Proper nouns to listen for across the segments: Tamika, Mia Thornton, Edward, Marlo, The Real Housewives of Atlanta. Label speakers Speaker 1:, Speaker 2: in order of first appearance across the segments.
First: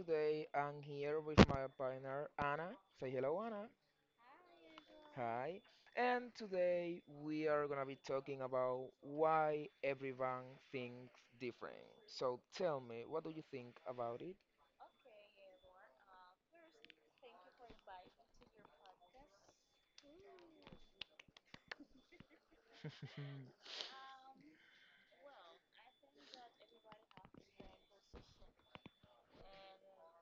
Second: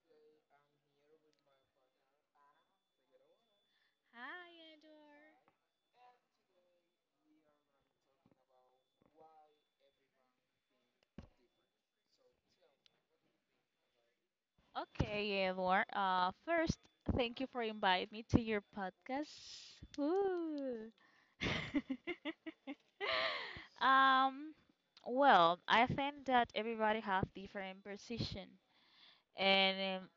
Speaker 1: today I'm here with my partner Anna. Say hello, Anna.
Speaker 2: Hi, Edward.
Speaker 1: Hi. And today we are gonna be talking about why everyone thinks different. So tell me, what do you think about it?
Speaker 2: Okay, Edward. First, thank you for inviting me to your podcast. Woo. um, well, I think that everybody have different position, and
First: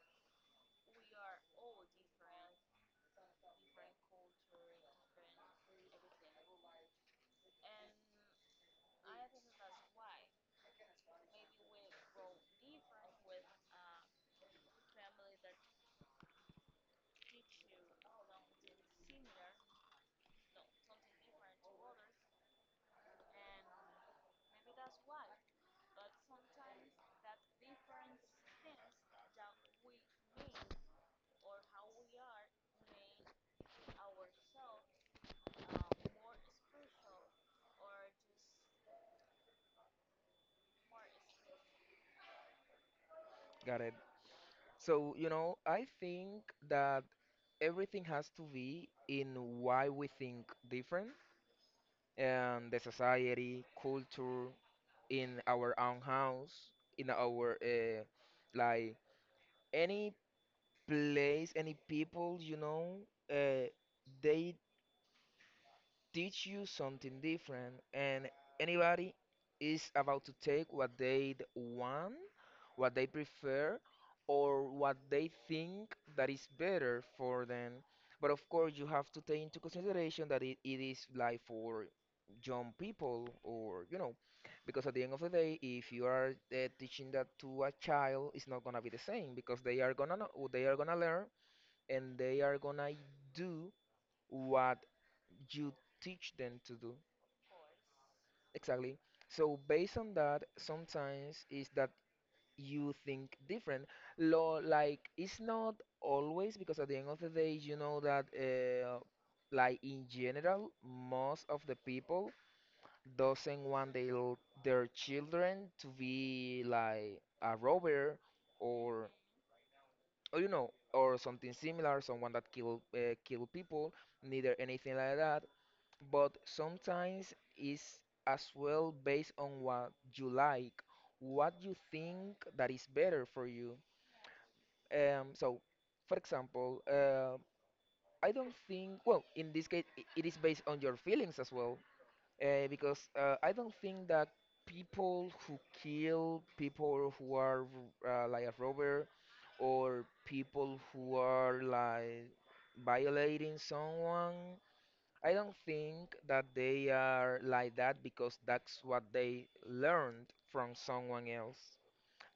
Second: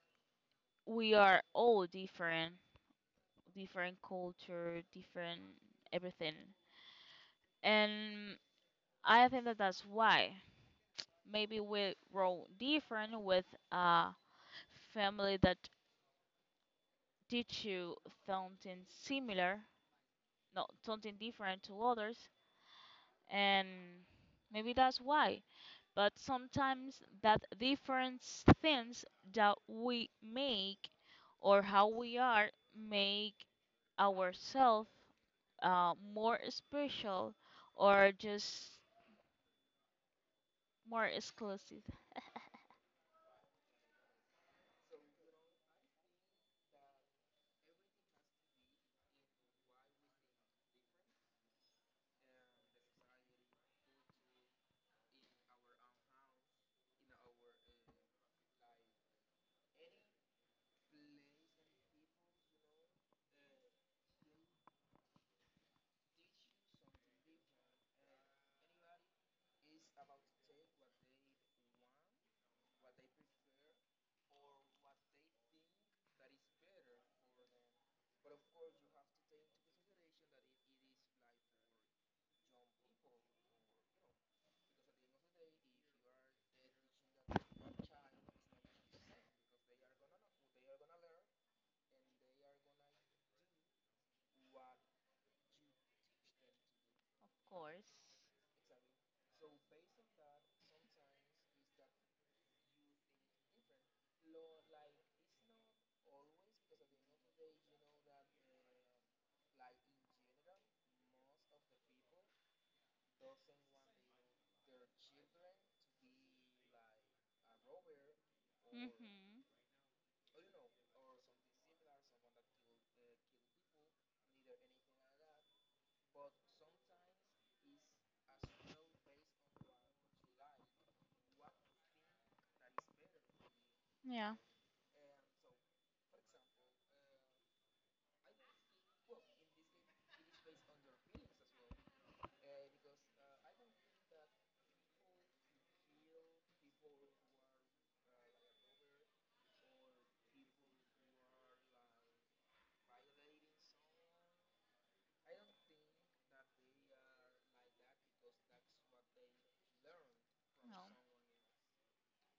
Speaker 2: we are all different, different culture, different everything, and I think that that's why maybe we grow different with a family that teach you something similar. No, something different to others, and maybe that's why. But sometimes that different things that we make, or how we are, make ourselves more special or just more exclusive.
Speaker 1: Got it. So, you know, I think that everything has to be in why we think different and the society, culture, in our own house, in our like any place, any people, you know, uh, they teach you something different, and anybody is about to take want, what they prefer, or what they think that is better for them. But of course you have to take into consideration that it is like for young people, or you know, because at the end of the day, if you are teaching that to a child, it's not gonna be the same, because they are gonna know, they are gonna learn, and they are gonna do what you teach them to do.
Speaker 2: Of course.
Speaker 1: Exactly. So based on that, sometimes is that you think different. Lo, like it's not always, because at the end of the day, you know that like in general, most of the people doesn't want their children to be like a robber, or
Speaker 2: Mhm.
Speaker 1: or you know, or something similar, someone that kill kill people, neither anything like that. But sometimes it's as well based on what you like, what you think that is better for you.
Speaker 2: Yeah.
Speaker 1: So, for example, I don't think, well, in this case, it is based on your feelings as well, because I don't think that people who kill people, who are like a robber, or people who are like violating someone, I don't think that they are like that because that's what they learned from
Speaker 2: No.
Speaker 1: someone else.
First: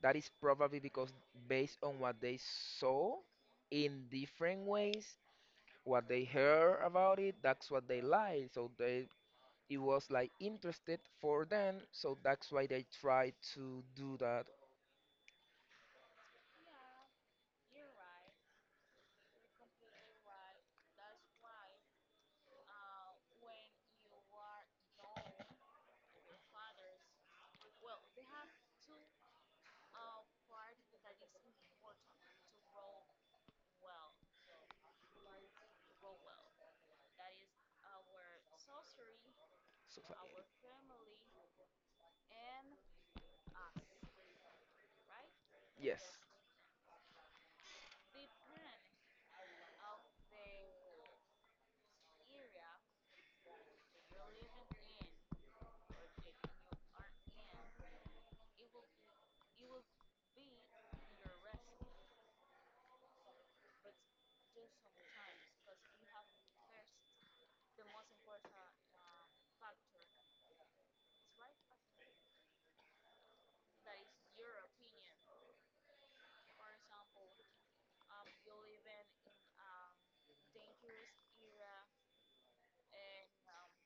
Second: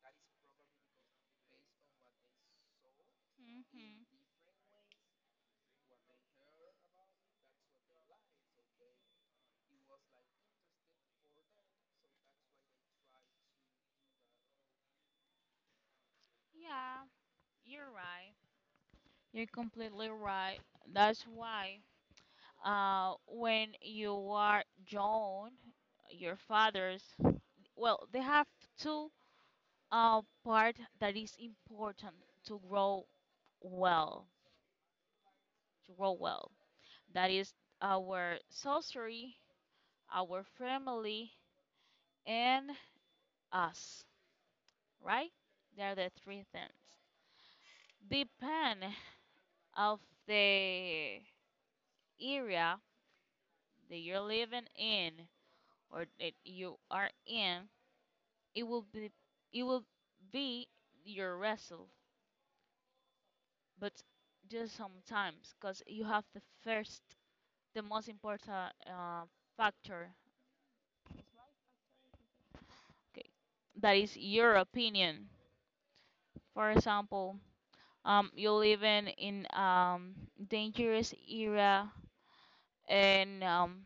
Speaker 1: That is probably because based on what they saw
Speaker 2: Mhm.
Speaker 1: in different ways, what they heard about it, that's what they like. So they, it was like interested for them, so that's why they try to do that.
Speaker 2: Yeah, you're right. You're completely right. That's why when you are young, your fathers, well, they have two part that is important to well, to grow well. That is our sorcery,
Speaker 1: So, so,
Speaker 2: our family, and us, right? They are
Speaker 1: yes,
Speaker 2: the three things. Depend of the area that you're living in or that you are in, it will be, it will be your wrestle, but just sometimes because you have the first, the most important uh, factor. Okay, that is your opinion. For example, you live in dangerous era, and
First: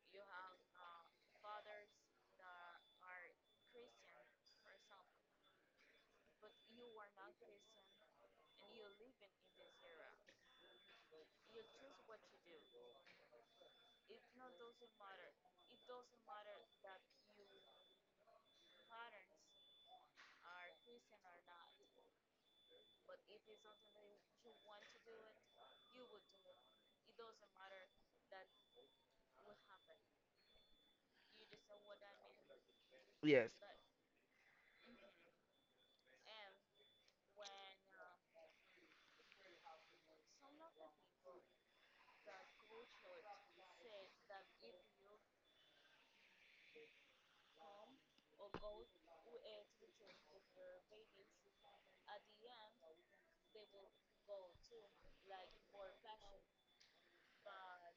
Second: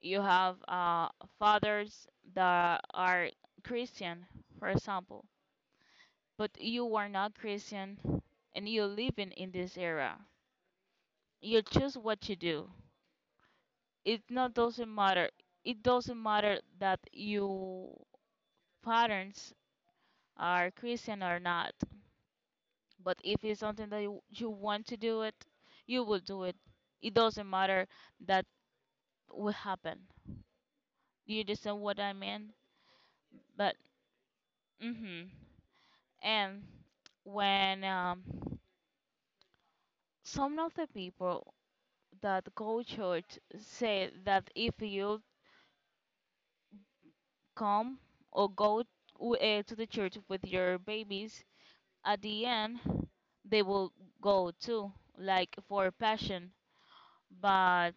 Speaker 2: you have fathers that are Christian, for example, but you are not Christian, and you live in this era. You choose what you do. It not doesn't matter, it doesn't matter that you parents are Christian or not, but if it's something that you want to do it, you will do it. It doesn't matter that will happen. You understand what I mean?
Speaker 1: yes.
Speaker 2: But mhm. And when um, some of the people that go church say that if you come or go to the church with your babies, at the end they will go too, like for passion, but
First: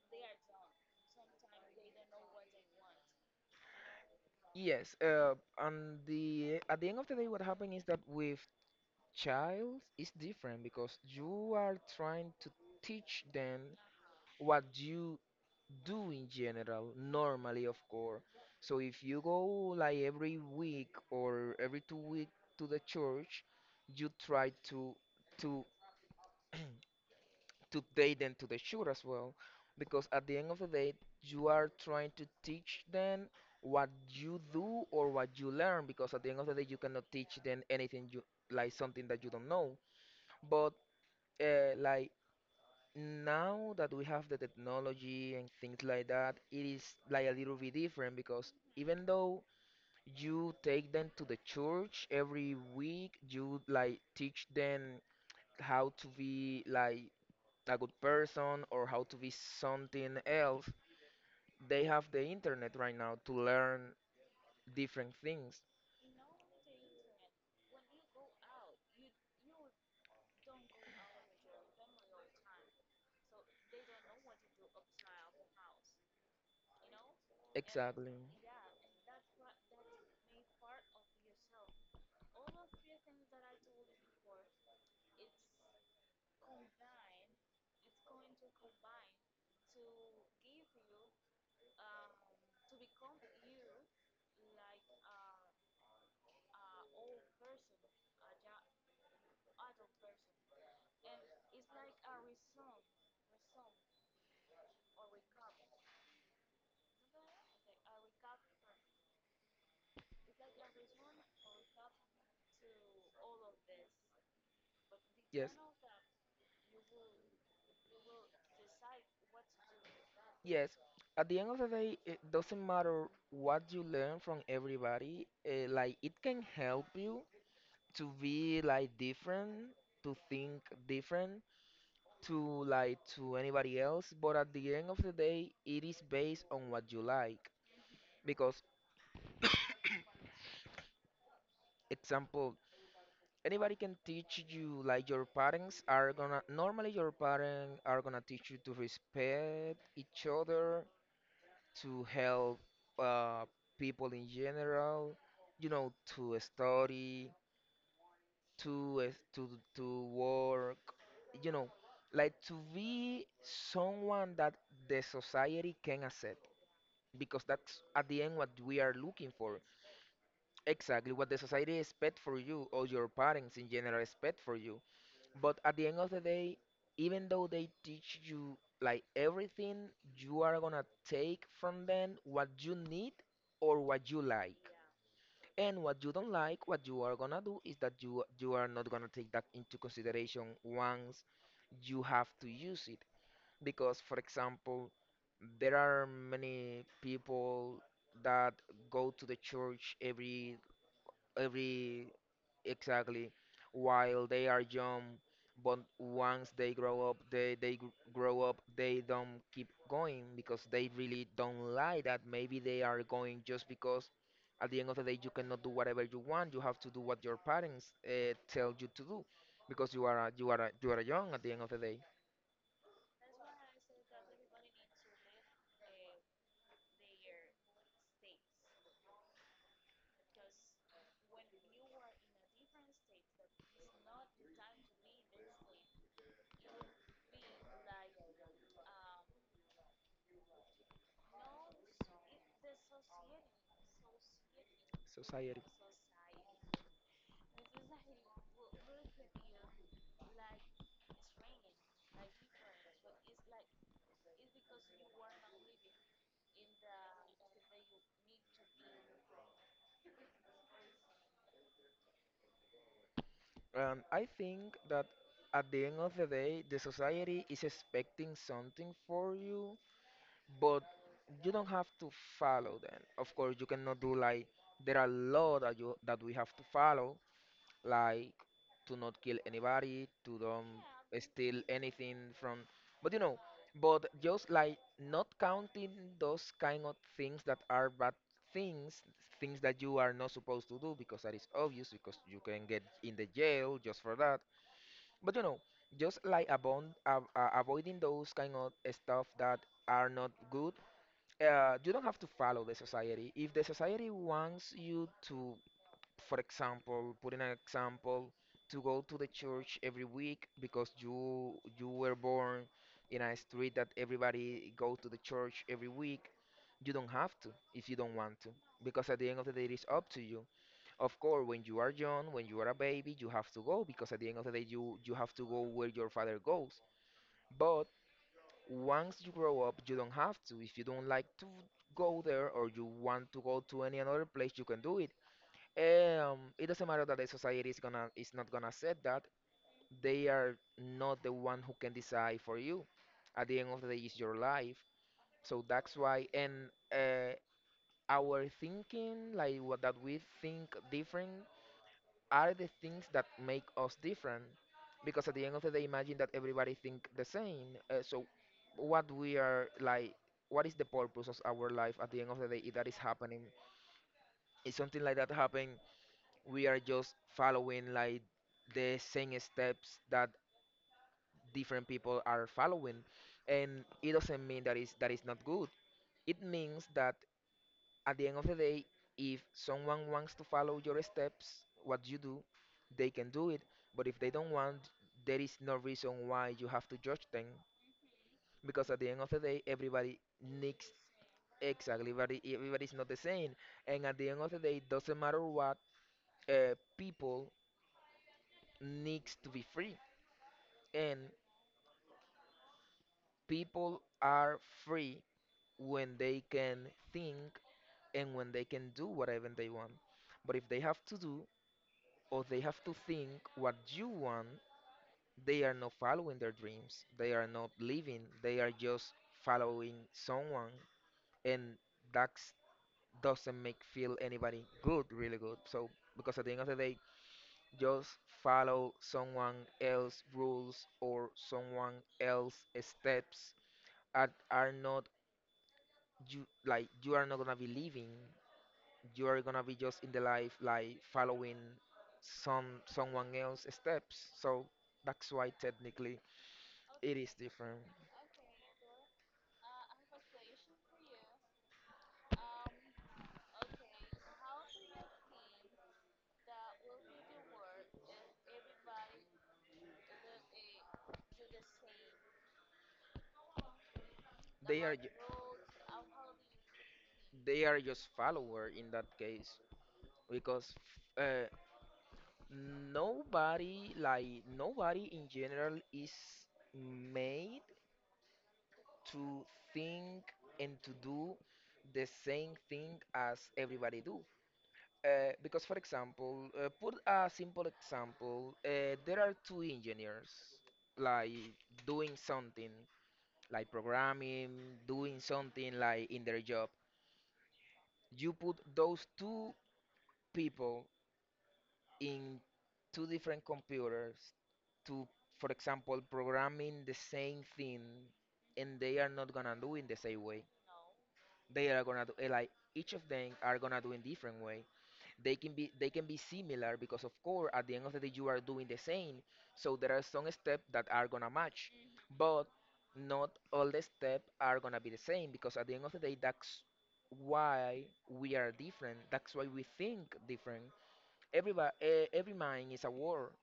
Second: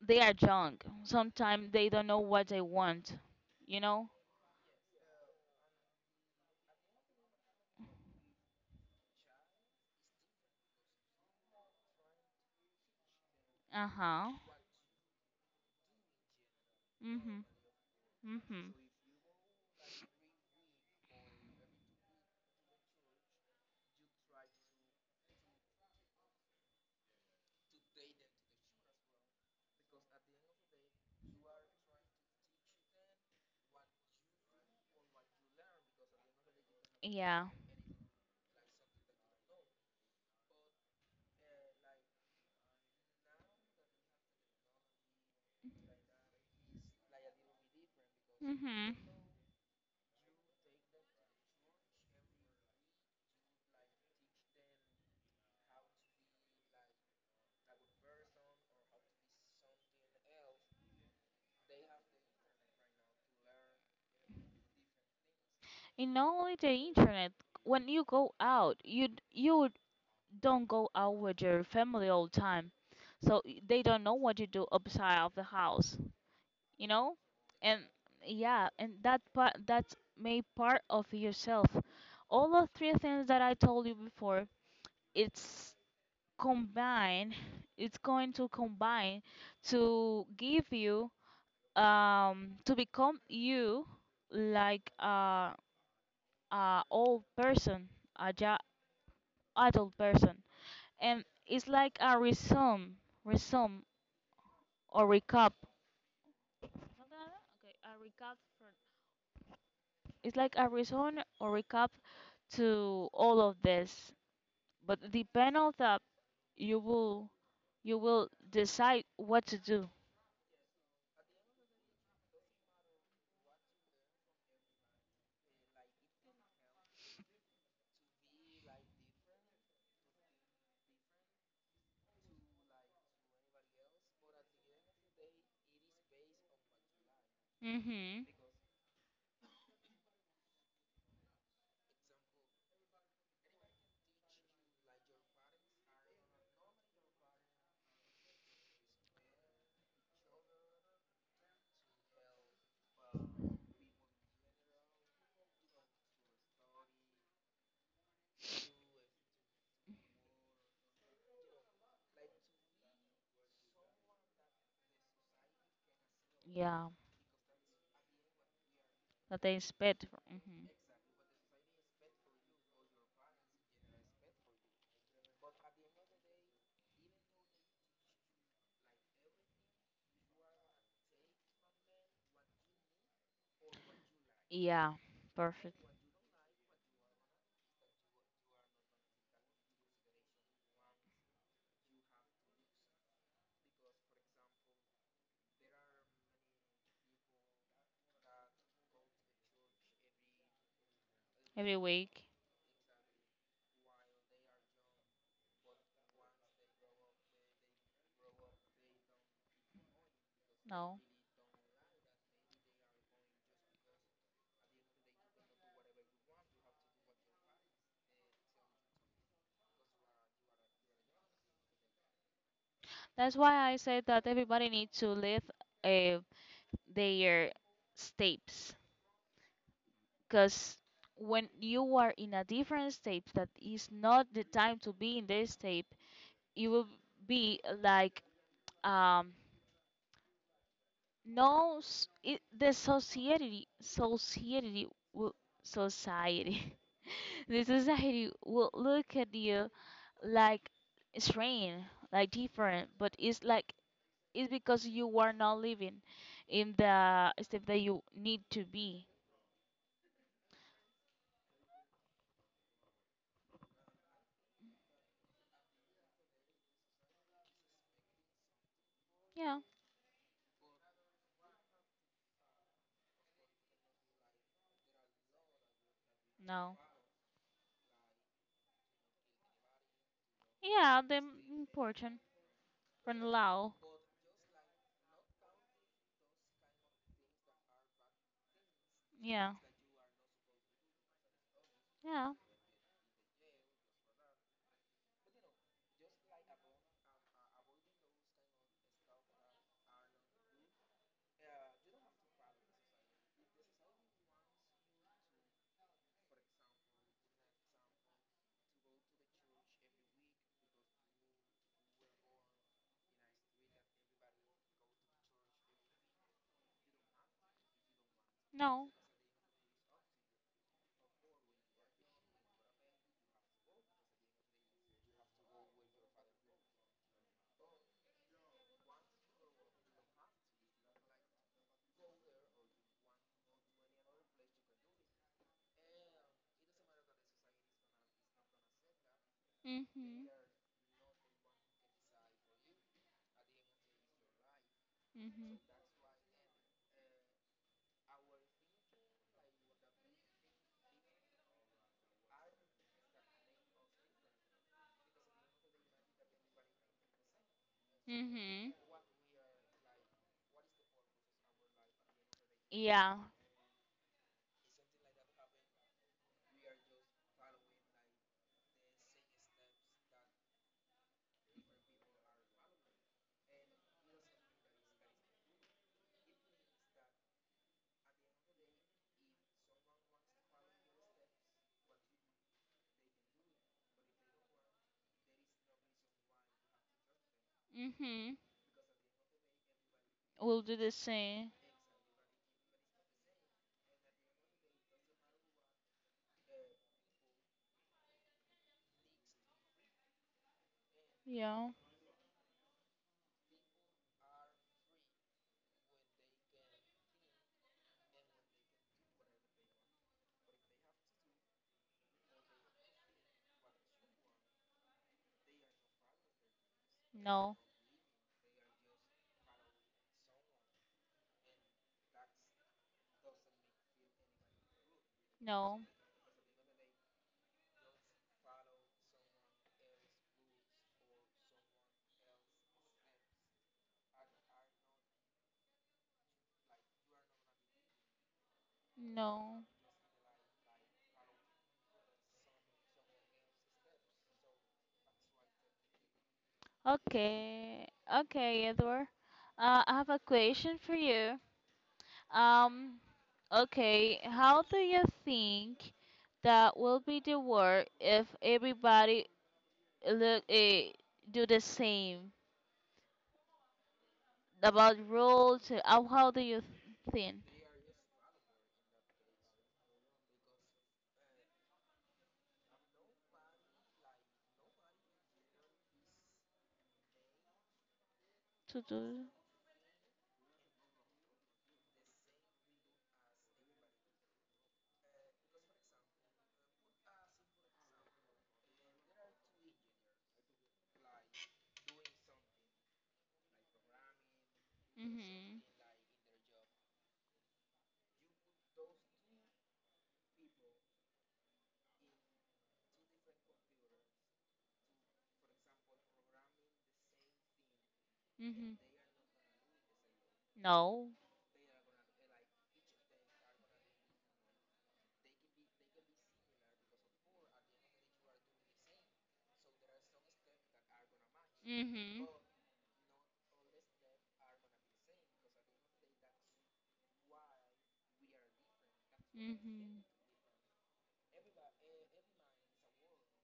Speaker 2: they are young. Sometimes they don't know what they want, you know?
Speaker 1: Yes, and the at the end of the day, what happened is that with child is different because you are trying to teach them
Speaker 2: Uh huh.
Speaker 1: what you do in general,
Speaker 2: Mm hmm.
Speaker 1: normally, of course.
Speaker 2: Mm hmm.
Speaker 1: So if you go like every week or every 2 weeks to the church, you try to to to take them to the church as well, because at the end of the day, you are trying to teach them what you do or what you learn. Because at the end of the day, you cannot teach
Speaker 2: Yeah.
Speaker 1: them anything you like, something that you don't know, but like now that we have the technology and things like that, it is like a little bit different, because
Speaker 2: Mm hmm.
Speaker 1: even though you take them to the church every week, you like teach them how to be like a good person or how to be something else, they have the internet right now to learn different things.
Speaker 2: And not only the internet, when you go out, you don't go out with your family all the time. So they don't know what you do outside of the house, you know? And
Speaker 1: Exactly.
Speaker 2: yeah, and that part that's made part of yourself, all of three things that I told you before, it's combined, it's going to combine to give you, to become you like a old person, a ja- adult person, and it's like a resume or recap. Something like that? Okay, a recap for, it's like a resume or recap to all of this, but the
Speaker 1: Yes.
Speaker 2: panel that you will, you will decide what to do.
Speaker 1: Yes, at the end of the day, it doesn't matter what you learn from everybody. Like it can help you to be like different, to think different, to like to anybody else. But at the end of the day, it is based on what you like.
Speaker 2: Mhm.
Speaker 1: Because example, anybody can teach you. Like your parents are gonna, normally your parents are gonna teach you to respect each other, to help uh, people in general, you know, to study, to uh, to to work, you know, like to be someone that the society can accept,
Speaker 2: Yeah,
Speaker 1: because that's at the end what we are looking
Speaker 2: that that
Speaker 1: for.
Speaker 2: is better. Mhm.
Speaker 1: Exactly what the society expect for you or your parents in general expect for you. But at the end of the day, even though they teach you like everything, you are gonna take from them what you need or what you like.
Speaker 2: Yeah, perfect.
Speaker 1: And what you don't like, what you are gonna do is that you are not gonna take that into consideration once you have to use it. Because for example, there are many people that go to the church every
Speaker 2: Every
Speaker 1: every
Speaker 2: week.
Speaker 1: exactly while they are young, but once they grow up they grow up, they don't keep going because they
Speaker 2: No.
Speaker 1: really don't like that. Maybe they are going just because at the end of the day you cannot do whatever you want, you have to do what your parents tell you to do, because you are young at the end of the day.
Speaker 2: That's why I said that everybody needs to live uh, their steps. Because when you are in a different state that is not the time to be in this state, you will be like um, no, it, the will,
Speaker 1: Society.
Speaker 2: society, the society will look at you like strange, like different, but it's like it's because you are not living in the step that you need to be.
Speaker 1: I think that at the end of the day, the society is expecting something for
Speaker 2: Yeah,
Speaker 1: you, but you don't have to follow them. Of course, you cannot do, like, there are law that you that we have to
Speaker 2: no,
Speaker 1: follow, like to not kill anybody, to don't
Speaker 2: yeah, the
Speaker 1: steal
Speaker 2: important
Speaker 1: anything from. But you
Speaker 2: from
Speaker 1: know,
Speaker 2: Lao.
Speaker 1: but just like not counting those kind of things that are bad things,
Speaker 2: Yeah,
Speaker 1: things that you are not supposed to do, because that is obvious, because
Speaker 2: yeah,
Speaker 1: you can get in the jail just for that. But you know, just like avoiding those kind of stuff that are not good, you don't have to follow the society. If the society wants you to, for example, put in an example, to go to the church every week because you were born in a street that everybody go to the church every week, you don't have to, if you don't want to,
Speaker 2: no.
Speaker 1: because at the end of the day it is up to you. Of course, when you are young, when you are a baby, you have to go because at the end of the day you have to go where your father goes. But once you grow up, you don't have to. If you don't like to go there or you want to go to any another place, you can do it. It doesn't matter that the society is gonna, is not gonna accept that. They
Speaker 2: Mhm,
Speaker 1: are not the one who can decide for you. At the end of the day, it's your life.
Speaker 2: mhm,
Speaker 1: So that's why, and our thinking, like what that we think different are the things that make us different, because at the end of the day imagine that everybody think the same, so
Speaker 2: mhm.
Speaker 1: what we are like, what is the purpose of our life at the end of the day if that is
Speaker 2: Yeah,
Speaker 1: happening, if something like that happen, we are just following like the same steps that different people are following, and it doesn't mean that is not good, it means that at the end of the day, if someone wants to follow your steps, what you do, they can do it. But if they don't want, there is no reason why you have to judge them.
Speaker 2: mhm.
Speaker 1: Because at the end of the day, everybody
Speaker 2: We'll do
Speaker 1: needs,
Speaker 2: the same.
Speaker 1: exactly, everybody's not the same. And at the end of the day, doesn't matter what, people needs to be free. And
Speaker 2: Yeah.
Speaker 1: people are free when they can think and when they can do whatever they want. But if they have to do or they have to think what you want, they are not following their dreams. They are
Speaker 2: No,
Speaker 1: not living. They are just following someone, and that doesn't make feel anybody good, really good.
Speaker 2: no,
Speaker 1: So because at the end of the day, just follow someone else rules or someone else steps that are not you, like you are not gonna be living, you are gonna
Speaker 2: no.
Speaker 1: be just in the life like following someone else's steps, so that's why technically it is different.
Speaker 2: Okay, okay, Edward. I have a question for you. Um, okay, how do you think that will be the world if everybody look do the same
Speaker 1: they
Speaker 2: about
Speaker 1: are ju-
Speaker 2: rules? How do you think
Speaker 1: they are just follower in that case, because uh, nobody, like nobody in general is made
Speaker 2: to do?
Speaker 1: to think and to do the same thing as everybody do. Because, for example, put a simple example. There are two engineers, like doing something, like programming, doing
Speaker 2: Mhm,
Speaker 1: something like in their job. You put those two people in two different computers to, for example, programming the same thing,
Speaker 2: mhm.
Speaker 1: and they are not gonna do in the same way.
Speaker 2: No.
Speaker 1: They are gonna do eh, like each of them are gonna do in different way. They can be similar because of course at the end of the day you are doing the same, so there are some steps that are gonna match,
Speaker 2: Mhm,
Speaker 1: but not all the steps are gonna be the same because at the end of the day, that's why we are different, that's why we
Speaker 2: mhm,
Speaker 1: think different. Everybody, every mind is a world.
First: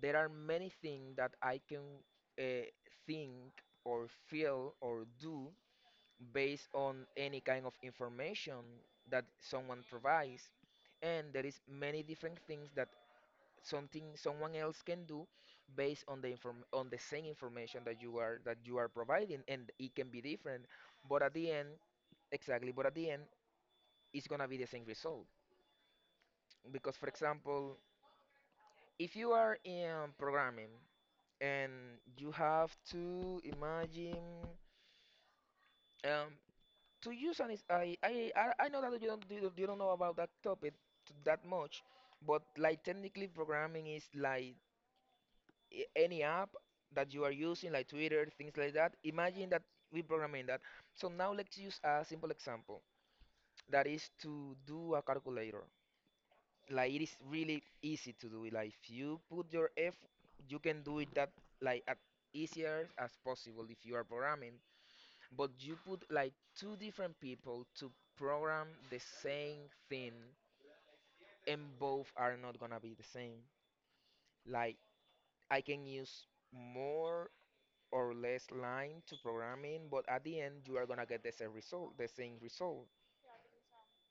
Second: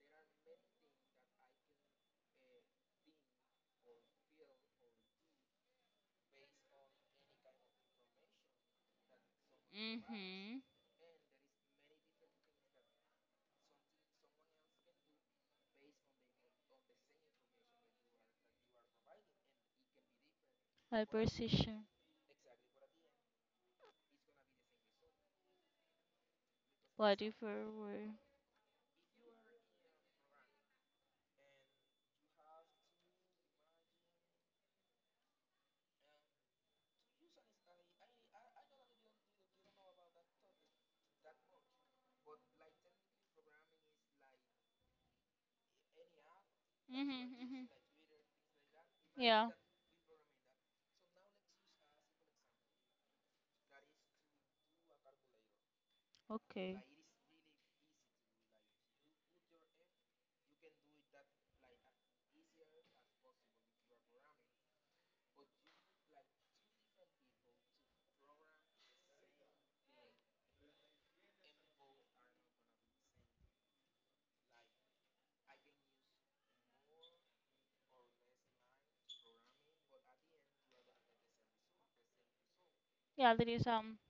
Speaker 1: There are many things that I can uh, think or feel or do based on any kind of information that someone provides.
Speaker 2: mhm.
Speaker 1: And there is many different things that something someone else can do based on the inform on the same information that you are providing, and it can be different. But at the end,
Speaker 2: Hypercision,
Speaker 1: exactly, but at the end it's gonna be the same result. Because for
Speaker 2: body for
Speaker 1: example,
Speaker 2: word.
Speaker 1: if you are in programming and you have to imagine, um, to you, Sanis, I know that you don't know about that topic that much, but like technically programming is like any app that you are
Speaker 2: Mhm, mhm.
Speaker 1: using, like Twitter, things like that. Imagine
Speaker 2: Yeah.
Speaker 1: that we programming that. So now let's use a simple example that is to do a calculator.
Speaker 2: Okay.
Speaker 1: Like it is really easy to do it. Like if you put your F, you can do it that like as easier as possible if you are programming. But you put like two different people to program the same thing, and both are not gonna be the same. Like I can use more or less line to programming, but at the end you are gonna get the same result, the same result.
Speaker 2: Yeah, there is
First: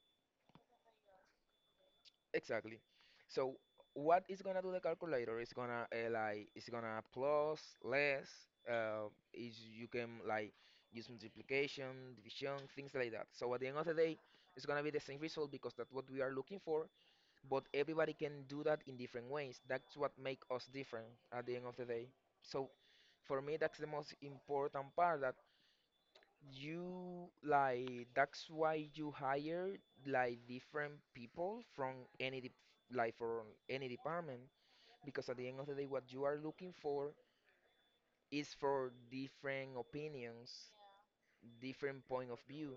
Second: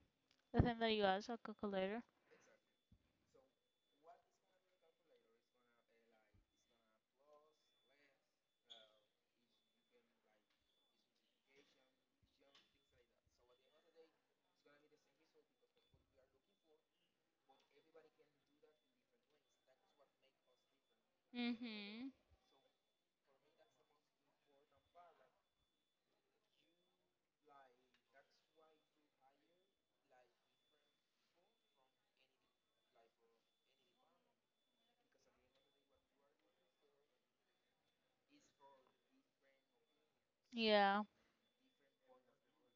Speaker 2: the thing that you asked, a calculator.
Speaker 1: Exactly. So what it's gonna do, the calculator is gonna, like it's gonna plus less, is you can like use multiplication, division, things like that. So at the end of the day, it's gonna be the same result because that's what we are looking for, but everybody can do that in different ways. That's what make us different at the end of the day.
Speaker 2: Mhm.
Speaker 1: So for me that's the most important part, that you like that's why you hire like different people from any dep- like from any department, because at the end of the day what you are looking for is for different opinions,
Speaker 2: Yeah.
Speaker 1: different point of view.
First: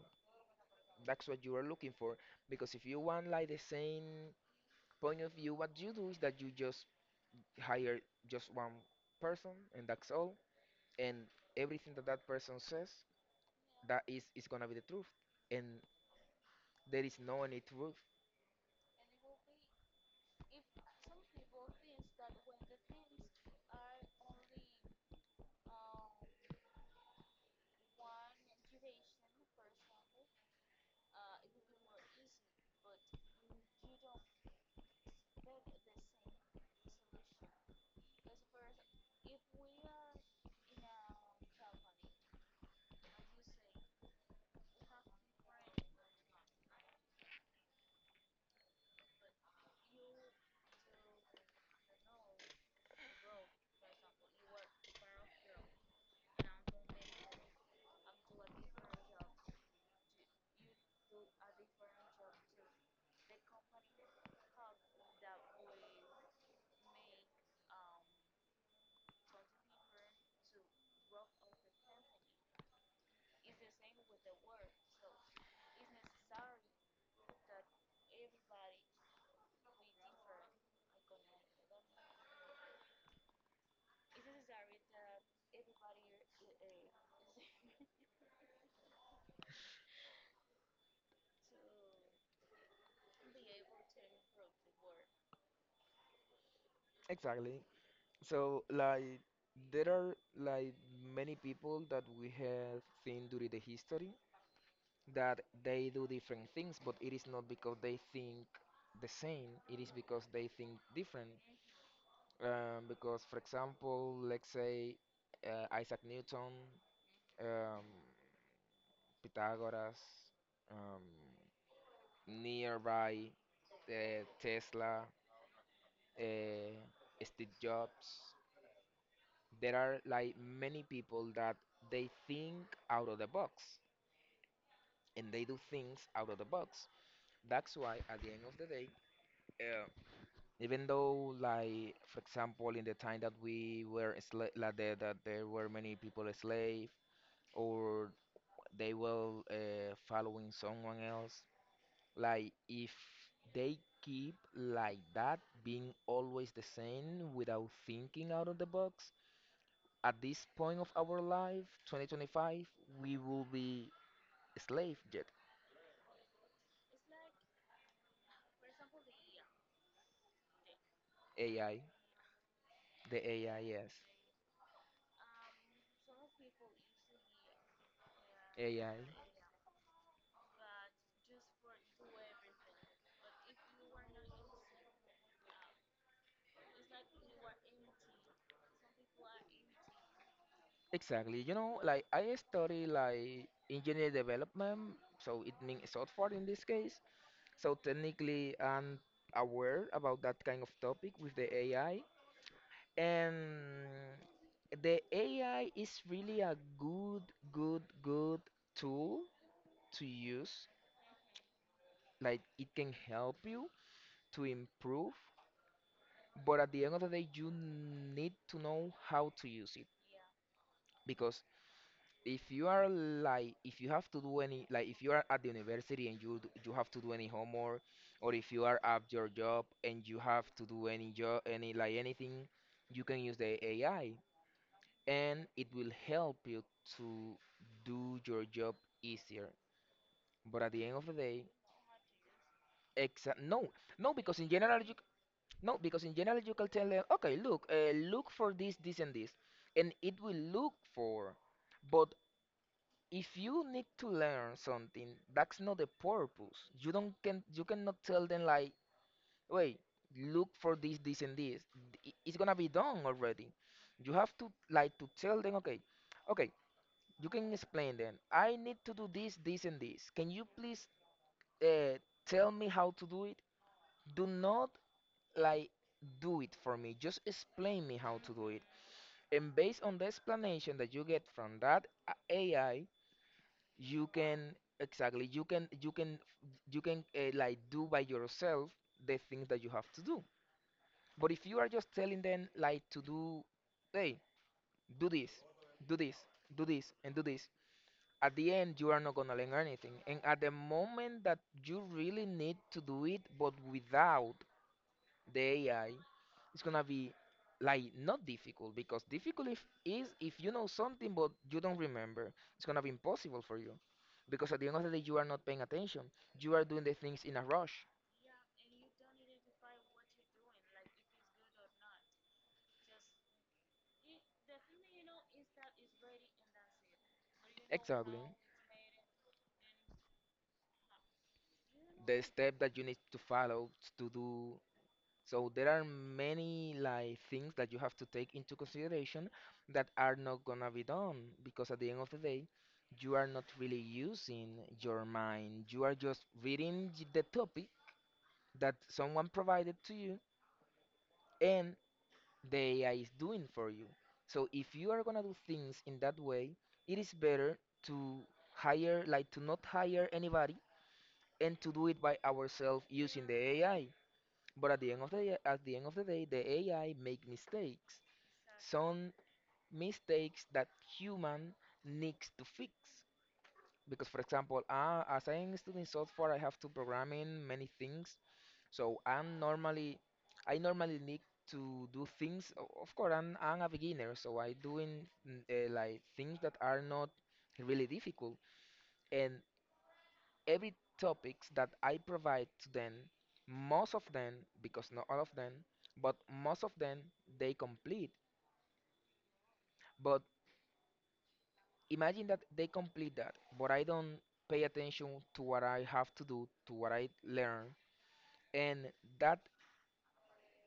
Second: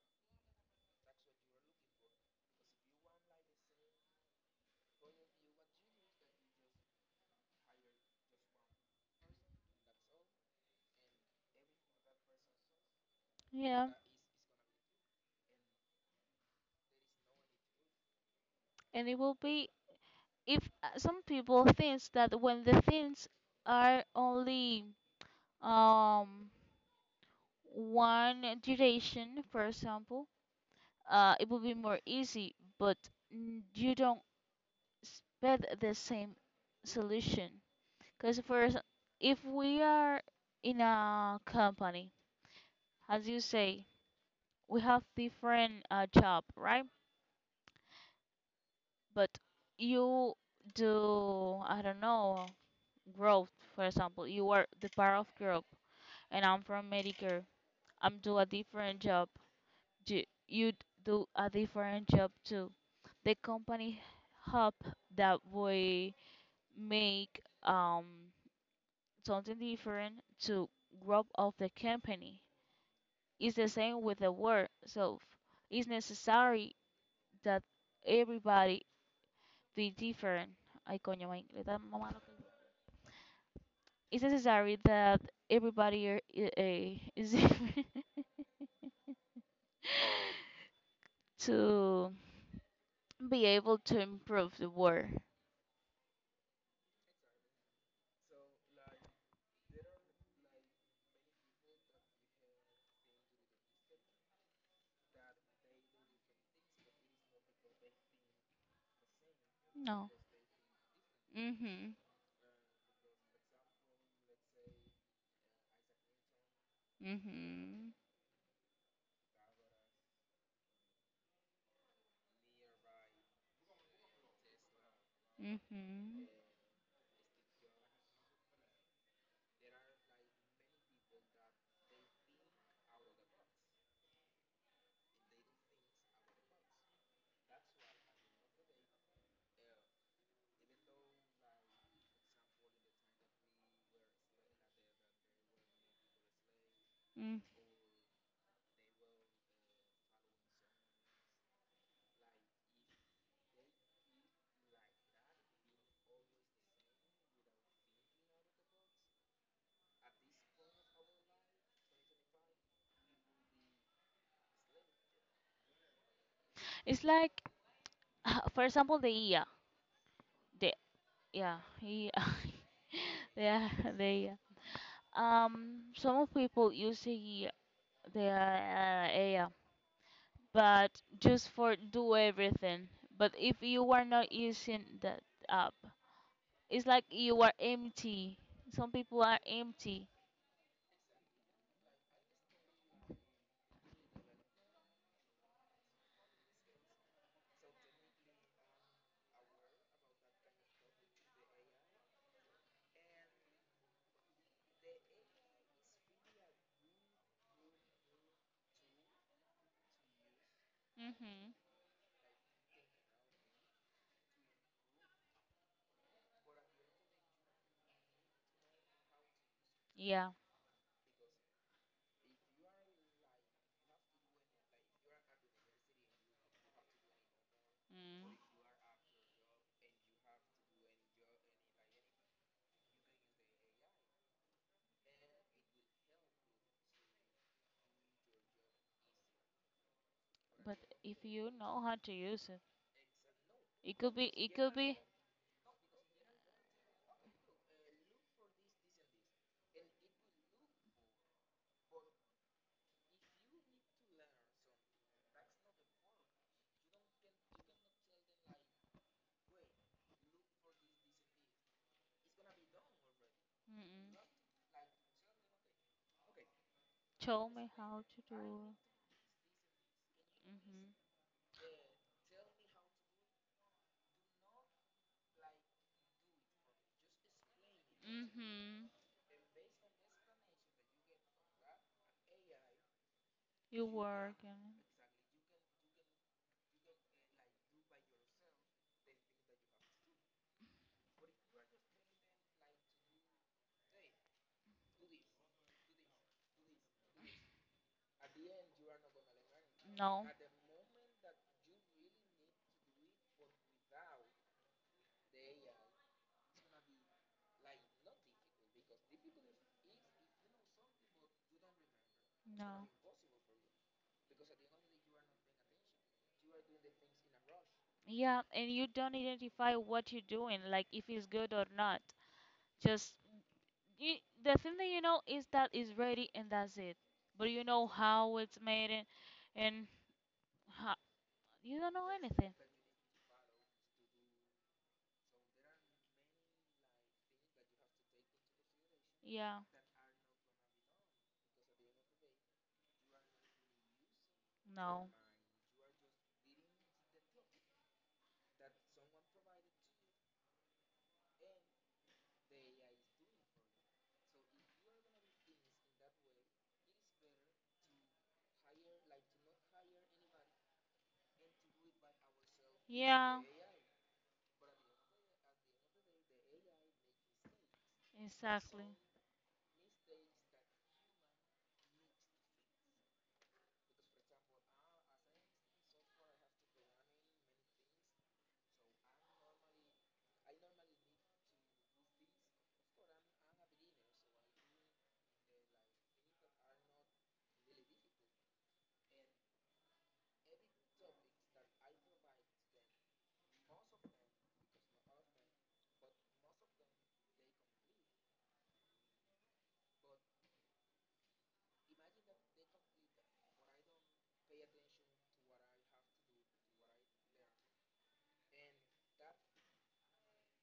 Speaker 1: That's what you are looking for, because if you want like the same point of view, what you do is that you just hire just one person, and that's all, and everything that that person says,
Speaker 2: Yeah.
Speaker 1: that is gonna be the truth, and there is no need to,
Speaker 2: And it will be if some people thinks that when the things are only um one duration, for example, it will be more easy, but you don't expect the same solution. Because if we are in a company, as you say, we have different job, right? But you do, I don't know, growth, for example. You are the part of growth, and I'm from Medicare. I'm do a different job. You do a different job too. The company help that we make something different to grow of the company. It's the same with the work. It's necessary that everybody be different. Ay, coño, may- le da mamá lo. It's necessary that everybody are- I- eh, is different to be able to improve the world.
Speaker 1: exactly. So like there are like many people that we have seen during the history that they do different things, but it is not because they think the same, it is
Speaker 2: No.
Speaker 1: because they think different.
Speaker 2: Mhm.
Speaker 1: Because for example let's say, Isaac Newton, um,
Speaker 2: Mhm.
Speaker 1: Pythagoras, um, nearby, Tesla,
Speaker 2: Mhm.
Speaker 1: uh, Steve Jobs. There are like many people that they think out of the box and they do things out of the box. That's why at the end of the day, uh, even though like for example in the time that we were like the, that there were many people a slave,
Speaker 2: Mm.
Speaker 1: or they were following someone else, like if they keep like that being always the same without thinking out of the box, at this point of our life, 2025, we will be slave yet.
Speaker 2: It's like, for example, the IA. The yeah,
Speaker 1: AI,
Speaker 2: IA.
Speaker 1: the AI,
Speaker 2: Yeah,
Speaker 1: yes,
Speaker 2: the IA. Some of people use the I
Speaker 1: AI.
Speaker 2: A, the but just for do everything. But if you are not using that app, it's like you are empty. Some people are empty.
Speaker 1: Exactly. You know, like I study like engineer development, so it means software in this case. So technically, I'm aware about that kind of topic with the AI, and the AI is really a good, good, good tool to use.
Speaker 2: Mhm.
Speaker 1: Like it can help you to improve. But at the end of the day, you need to know how to use it,
Speaker 2: Yeah,
Speaker 1: because if you are like if you have to do any like if you are at the university and you you have to do any homework,
Speaker 2: Mm.
Speaker 1: or if you are at your job and you have to do any job, any like anything, you can use the AI and it will help you to do your job easier. But at
Speaker 2: But
Speaker 1: the end of the
Speaker 2: if
Speaker 1: day,
Speaker 2: you know how to use it,
Speaker 1: exa no,
Speaker 2: it
Speaker 1: no,
Speaker 2: could be.
Speaker 1: because in
Speaker 2: It could
Speaker 1: general you,
Speaker 2: be.
Speaker 1: no, because in general you can tell them, okay, look, look for this, this, and this, and it will look for. But if you need to learn something, that's not the purpose. You don't can you cannot tell them like, wait, look for this, this, and this. It's gonna be done already. You
Speaker 2: Mm.
Speaker 1: have to like to tell them, okay, okay, you
Speaker 2: Show
Speaker 1: can
Speaker 2: me
Speaker 1: explain
Speaker 2: how
Speaker 1: them.
Speaker 2: to
Speaker 1: I need
Speaker 2: do.
Speaker 1: to do this, this, and this. Can you please
Speaker 2: Mhm.
Speaker 1: uh, tell me how to do it? Do not like do it for me, just explain me how to do it,
Speaker 2: Mhm.
Speaker 1: and based on the explanation that you get from that ai,
Speaker 2: You
Speaker 1: you
Speaker 2: work
Speaker 1: can,
Speaker 2: and
Speaker 1: exactly, you can like do by yourself the things that you have to do. But if you are just telling them like to do, hey, do this, do this, do this, and do this, at the end you are not gonna learn anything, and
Speaker 2: no,
Speaker 1: at the moment that you really need to do it but without the AI, is gonna be like not difficult, because difficult if, is if you know something but you don't remember. It's gonna be
Speaker 2: no.
Speaker 1: impossible for you because at the end of the day you are not paying attention. You are doing the things in a rush.
Speaker 2: Yeah, and you don't identify what you're doing, like if it's good or not. Just you, the thing that you know is that it's ready and that's it. But you know
Speaker 1: Exactly.
Speaker 2: how it's made, and how, you don't know
Speaker 1: The
Speaker 2: anything.
Speaker 1: step that you need to follow to do. So there are many like things that you have to take into consideration
Speaker 2: Yeah,
Speaker 1: that are not gonna be done because at the end of the day you are not really using your
Speaker 2: no.
Speaker 1: mind. You are just reading the topic that someone provided to you, and the AI is doing for you. So if you are gonna do things in that way, it is better to hire, like to not hire anybody and to do it by ourselves using the
Speaker 2: Yeah,
Speaker 1: AI. But at the end of the day, at the end of the day, the AI make mistakes.
Speaker 2: exactly.
Speaker 1: Some mistakes that human needs to fix. Because for example, as I am studying software, I have to program in many things. So I'm normally, I normally need to do things. Of course, I'm a beginner, so I doing like things that are not really difficult. And every topics that I provide to them, most of them, because not all of them, but most of them, they complete. But imagine that they complete that, but I don't pay attention to what I have to do, to what I learn, and that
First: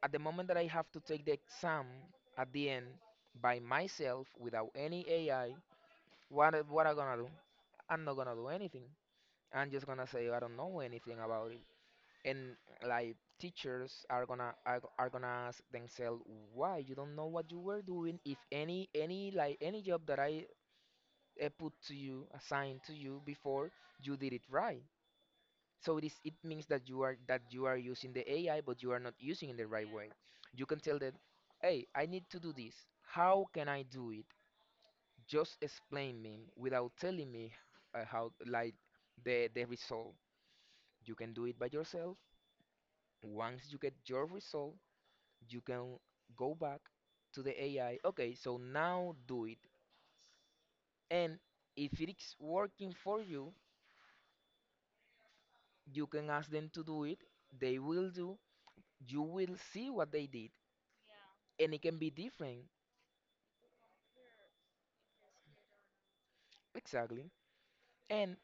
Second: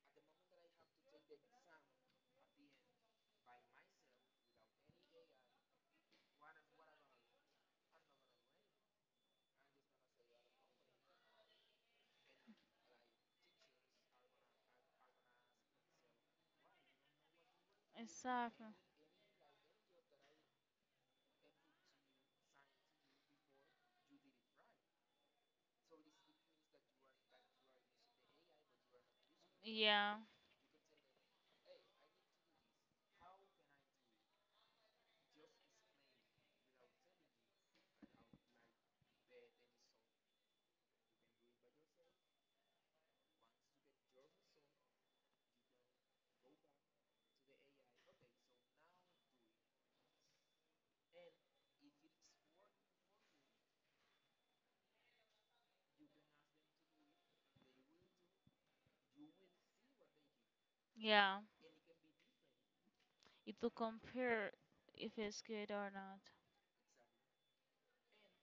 Speaker 1: at the moment that I have to take the exam at the end by myself without any AI, what I gonna do? I'm not gonna do anything. I'm just gonna say I don't know anything about it. And like teachers are gonna ask themselves why you don't know what you were doing, if
Speaker 2: Exactly.
Speaker 1: any any job that I put to you, assigned to you before, you did it right. So this it means that you are using the AI, but you are not using it the right way.
Speaker 2: Yeah,
Speaker 1: You can tell that, hey, I need to do this. How can I do it? Just explain me without telling me, how like the result. You can do it by yourself. Once you get your result, you can go back to the AI. Okay, so now do it. And if it's working for you, you can ask them to do it. They will do. You will see what they did,
Speaker 2: yeah.
Speaker 1: and it can be different,
Speaker 2: It to compare if it's good or not.
Speaker 1: exactly. And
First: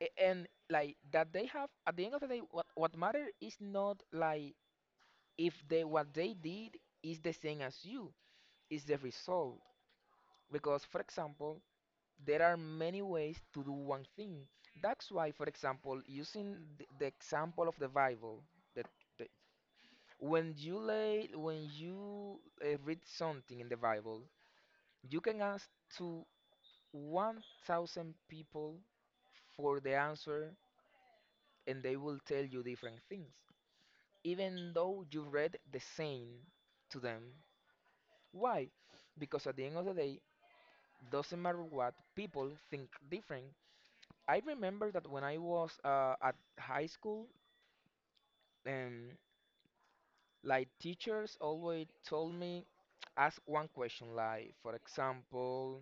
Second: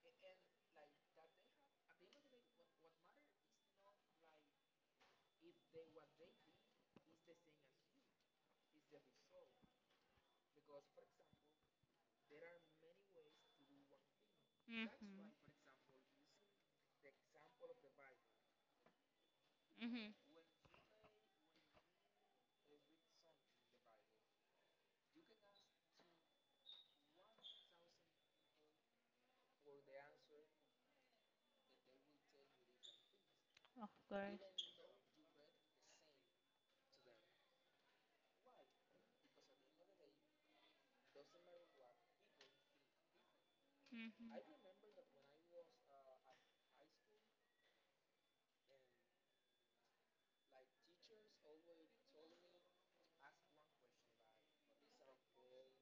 Speaker 1: and like that they have at the end of the day, what matter is not like if they what they did is the same as you, is the result, because for example, there are many ways to do one thing. That's why for
Speaker 2: Mhm.
Speaker 1: example using the example of the bible, that the,
Speaker 2: Mhm.
Speaker 1: when you read something in the bible, you can ask to 1,000 people for the answer, and they will tell you different things,
Speaker 2: Oh, great.
Speaker 1: even though you read the same to them. Why? Because at the end of the day, doesn't matter what, people think different.
Speaker 2: Mhm.
Speaker 1: I remember that when I was at high school, um, like teachers always told me, ask one question, like for example,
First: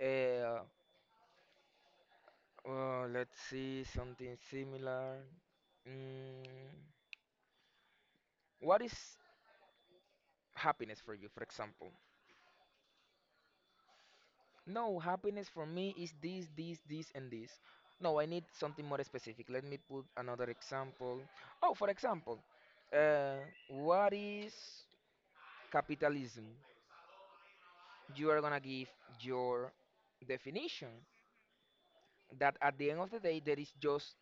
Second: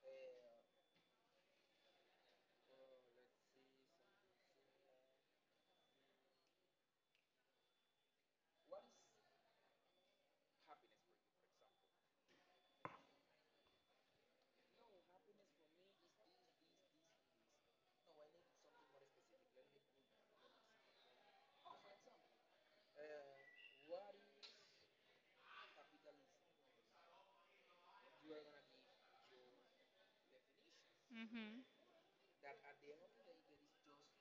Speaker 1: uh, let's see something similar. Mm, What is happiness for you, for example? No, happiness for me is this, this, this, and this. No, I need something more specific. Let me put another example. Oh, for example, uh, what is capitalism? You are gonna give your definition.
Speaker 2: Mhm.
Speaker 1: That at the end of the day, there is just,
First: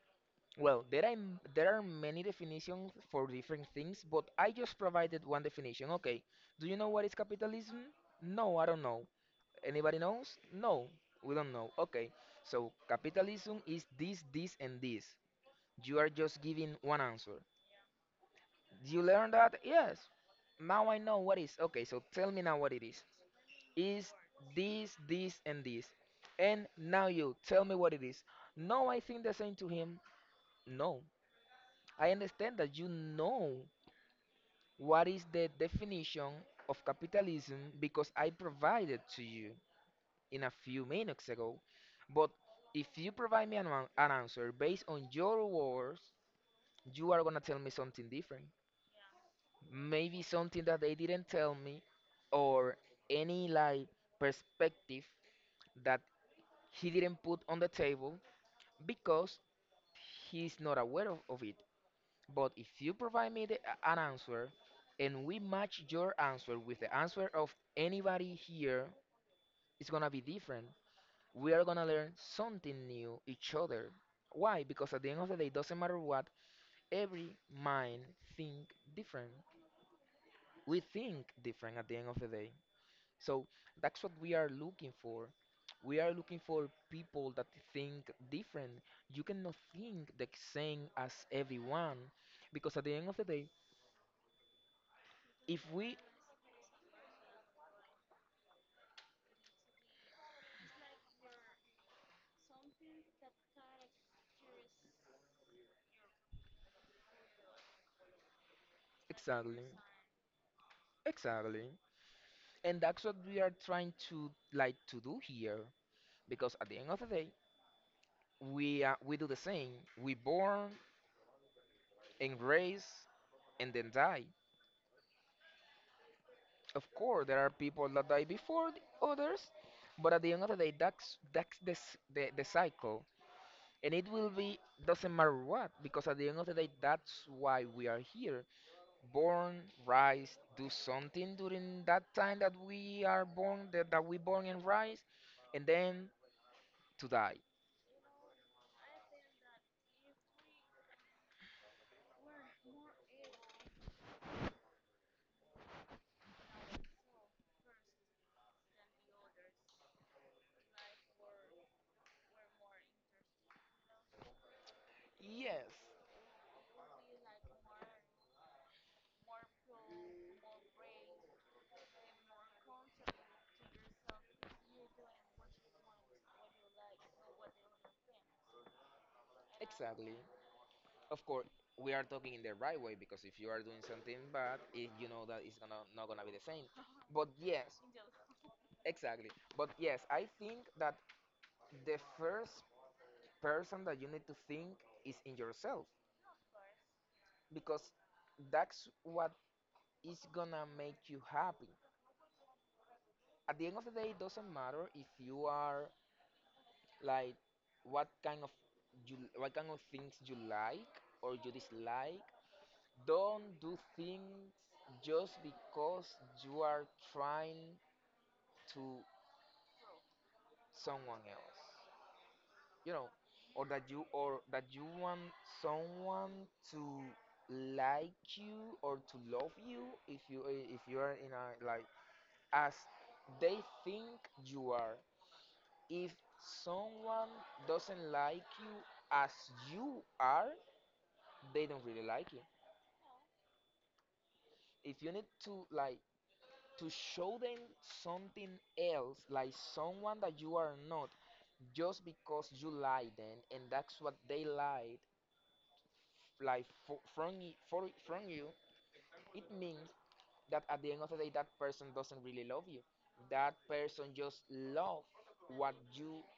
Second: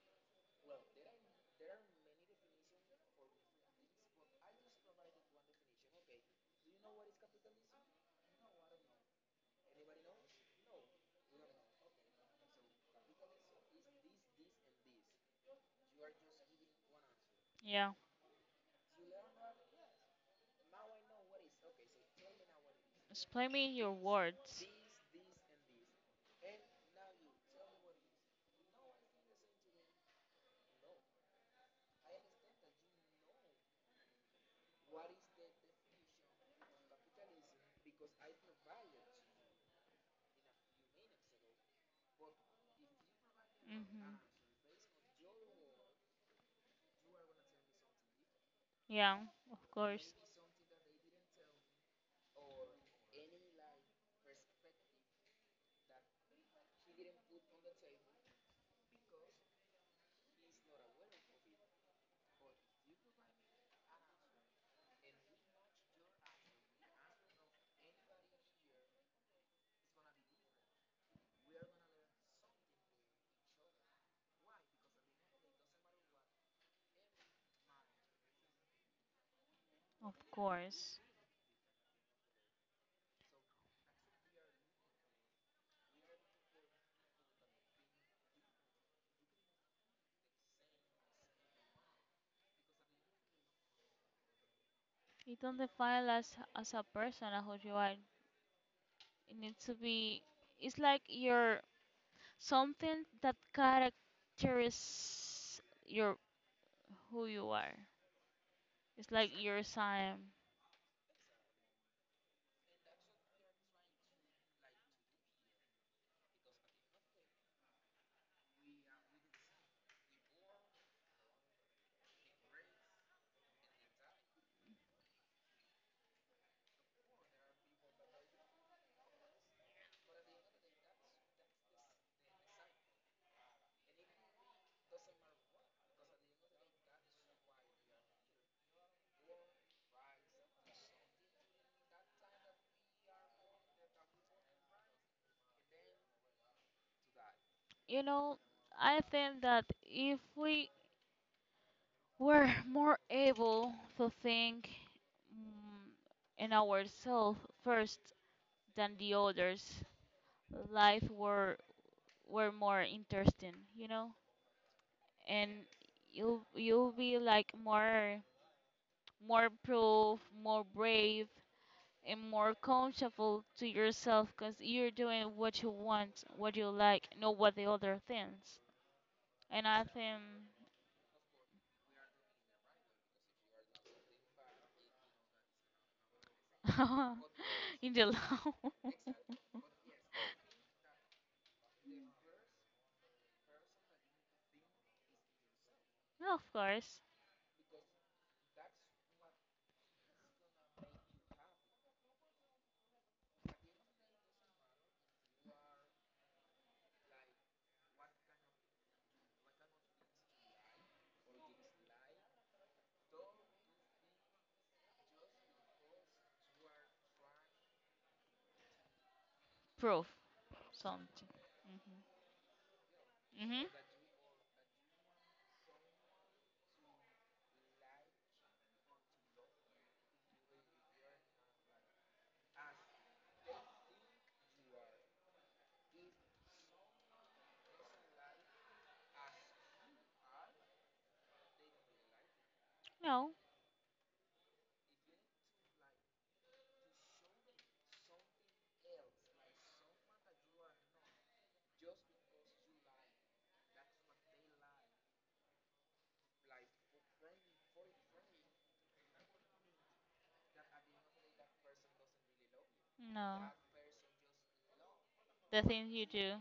Speaker 1: well, there are there are many definitions for different things, but I just provided one definition. Okay, do you know what is capitalism? No, I don't know. Anybody knows? No, we don't know. Okay, so capitalism is this, this, and this. You are just giving one answer.
Speaker 2: Yeah.
Speaker 1: Do you learn that? Yes. Now I know what is. Okay, so tell me now what it is.
Speaker 2: Explain me your
Speaker 1: Is
Speaker 2: words.
Speaker 1: this, this, and this. And now you tell me what it is. No, I think the same to him. No. I understand that you know what is the definition of capitalism because I provided to you in a few minutes ago. But if you provide me an
Speaker 2: Mhm.
Speaker 1: answer based on your words, you are gonna tell me something different.
Speaker 2: Yeah, of course.
Speaker 1: Maybe something that they didn't tell me, or any like perspective that he didn't put on the table because he's not aware of it. But if you provide me an answer and we match your answer with the answer of anybody here, it's gonna be different. We are gonna learn something new each other. Why? Because at the end of the day, doesn't matter what, every mind think different.
Speaker 2: Of
Speaker 1: We
Speaker 2: course.
Speaker 1: think different at the end of the day. So that's what we are looking for. We are looking for people that think different. You cannot think the same as everyone, because at the end of the day,
Speaker 2: You don't
Speaker 1: if we
Speaker 2: define us as a person as who you are. It needs to be, it's like your, something that characterizes your who you are. It's like your
Speaker 1: exactly,
Speaker 2: sign.
Speaker 1: exactly, and that's what we are trying to like to do here. Because at the end of the day, we do the same. We born and raise and then die. Of course, there are people that die before the others, but at the end of the day, that's the cycle, and it will be doesn't matter what because at the end of the day, that's why we are here. Born, rise, do something during that time that we are born, that we born and rise, and then to die.
Speaker 2: You know, I think that if we were more able to think mm, in ourselves first than the others, life were more interesting, you know? And
Speaker 1: Yes,
Speaker 2: you'll be like more, more proof, more brave, and more comfortable to yourself because you're doing what you want, what you like, not what the other thinks. And I
Speaker 1: exactly.
Speaker 2: think
Speaker 1: Of course, we are talking in the right way because if you are doing something bad, you know that it's gonna not gonna be the same. But yes,
Speaker 2: in the law,
Speaker 1: exactly. But yes, I think that the first person that you need to think is in yourself
Speaker 2: no, of course,
Speaker 1: because that's what is gonna make you happy. At the end of the day, it doesn't matter if you are like what kind of what kind of things you like or you dislike. Don't do things just because you are trying to
Speaker 2: proof
Speaker 1: someone
Speaker 2: something.
Speaker 1: else. You know,
Speaker 2: Mhm. Mhm.
Speaker 1: or that you want someone to like you or to love you if you are in a like as they think you are. If someone doesn't like you as you are, they don't really like you.
Speaker 2: No,
Speaker 1: If you need to like to show them something else, like someone that you are not, just because you lie then, and that's what they lied, like from you. It means that at the end of the day, that person doesn't really love you.
Speaker 2: no,
Speaker 1: That person just loves
Speaker 2: the
Speaker 1: what
Speaker 2: things you
Speaker 1: you
Speaker 2: do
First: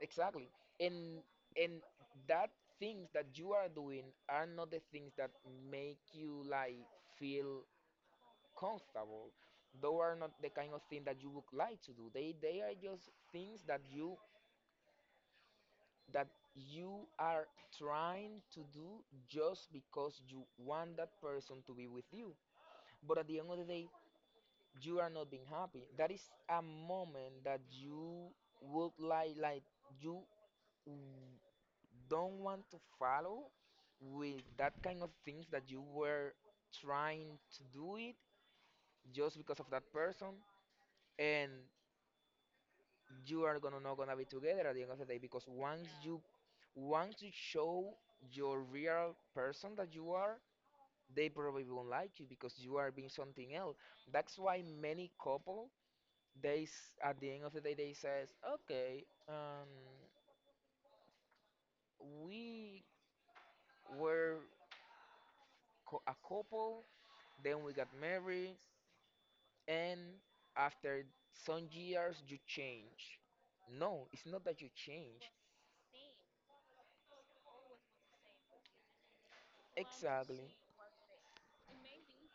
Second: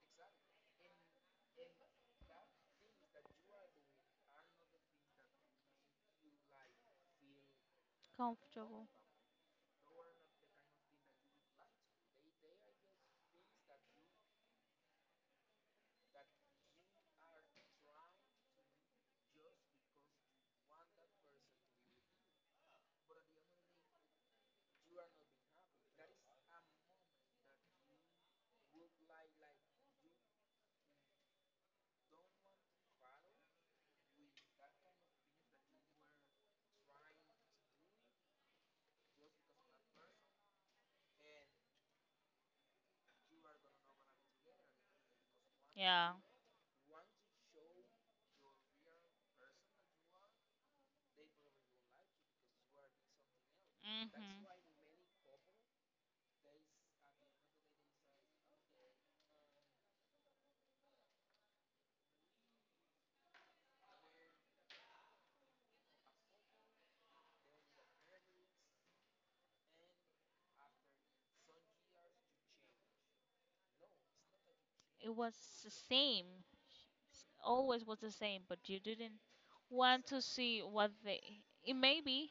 Speaker 1: exactly, and and that things that you are doing are not the things that make you like feel
Speaker 2: comfortable.
Speaker 1: comfortable. Those are not the kind of thing that you would like to do. They are just things that you are trying to do just because you want that person to be with you. But at the end of the day, you are not being happy. That is a moment that you would like you w- don't want to follow with that kind of things that you were trying to do it just because of that person, and you are gonna not gonna be together at the end of the day because once
Speaker 2: Yeah.
Speaker 1: you want to show your real person that you are, they probably won't like you because you are being something else. That's
Speaker 2: Mhm.
Speaker 1: why many couple at the end of the day they says, okay, we were a couple, then we got married, and after some years you change. No, it's not that you
Speaker 2: It
Speaker 1: change.
Speaker 2: was the same. Always was the same, but you didn't want to
Speaker 1: Exactly.
Speaker 2: see what they. It may be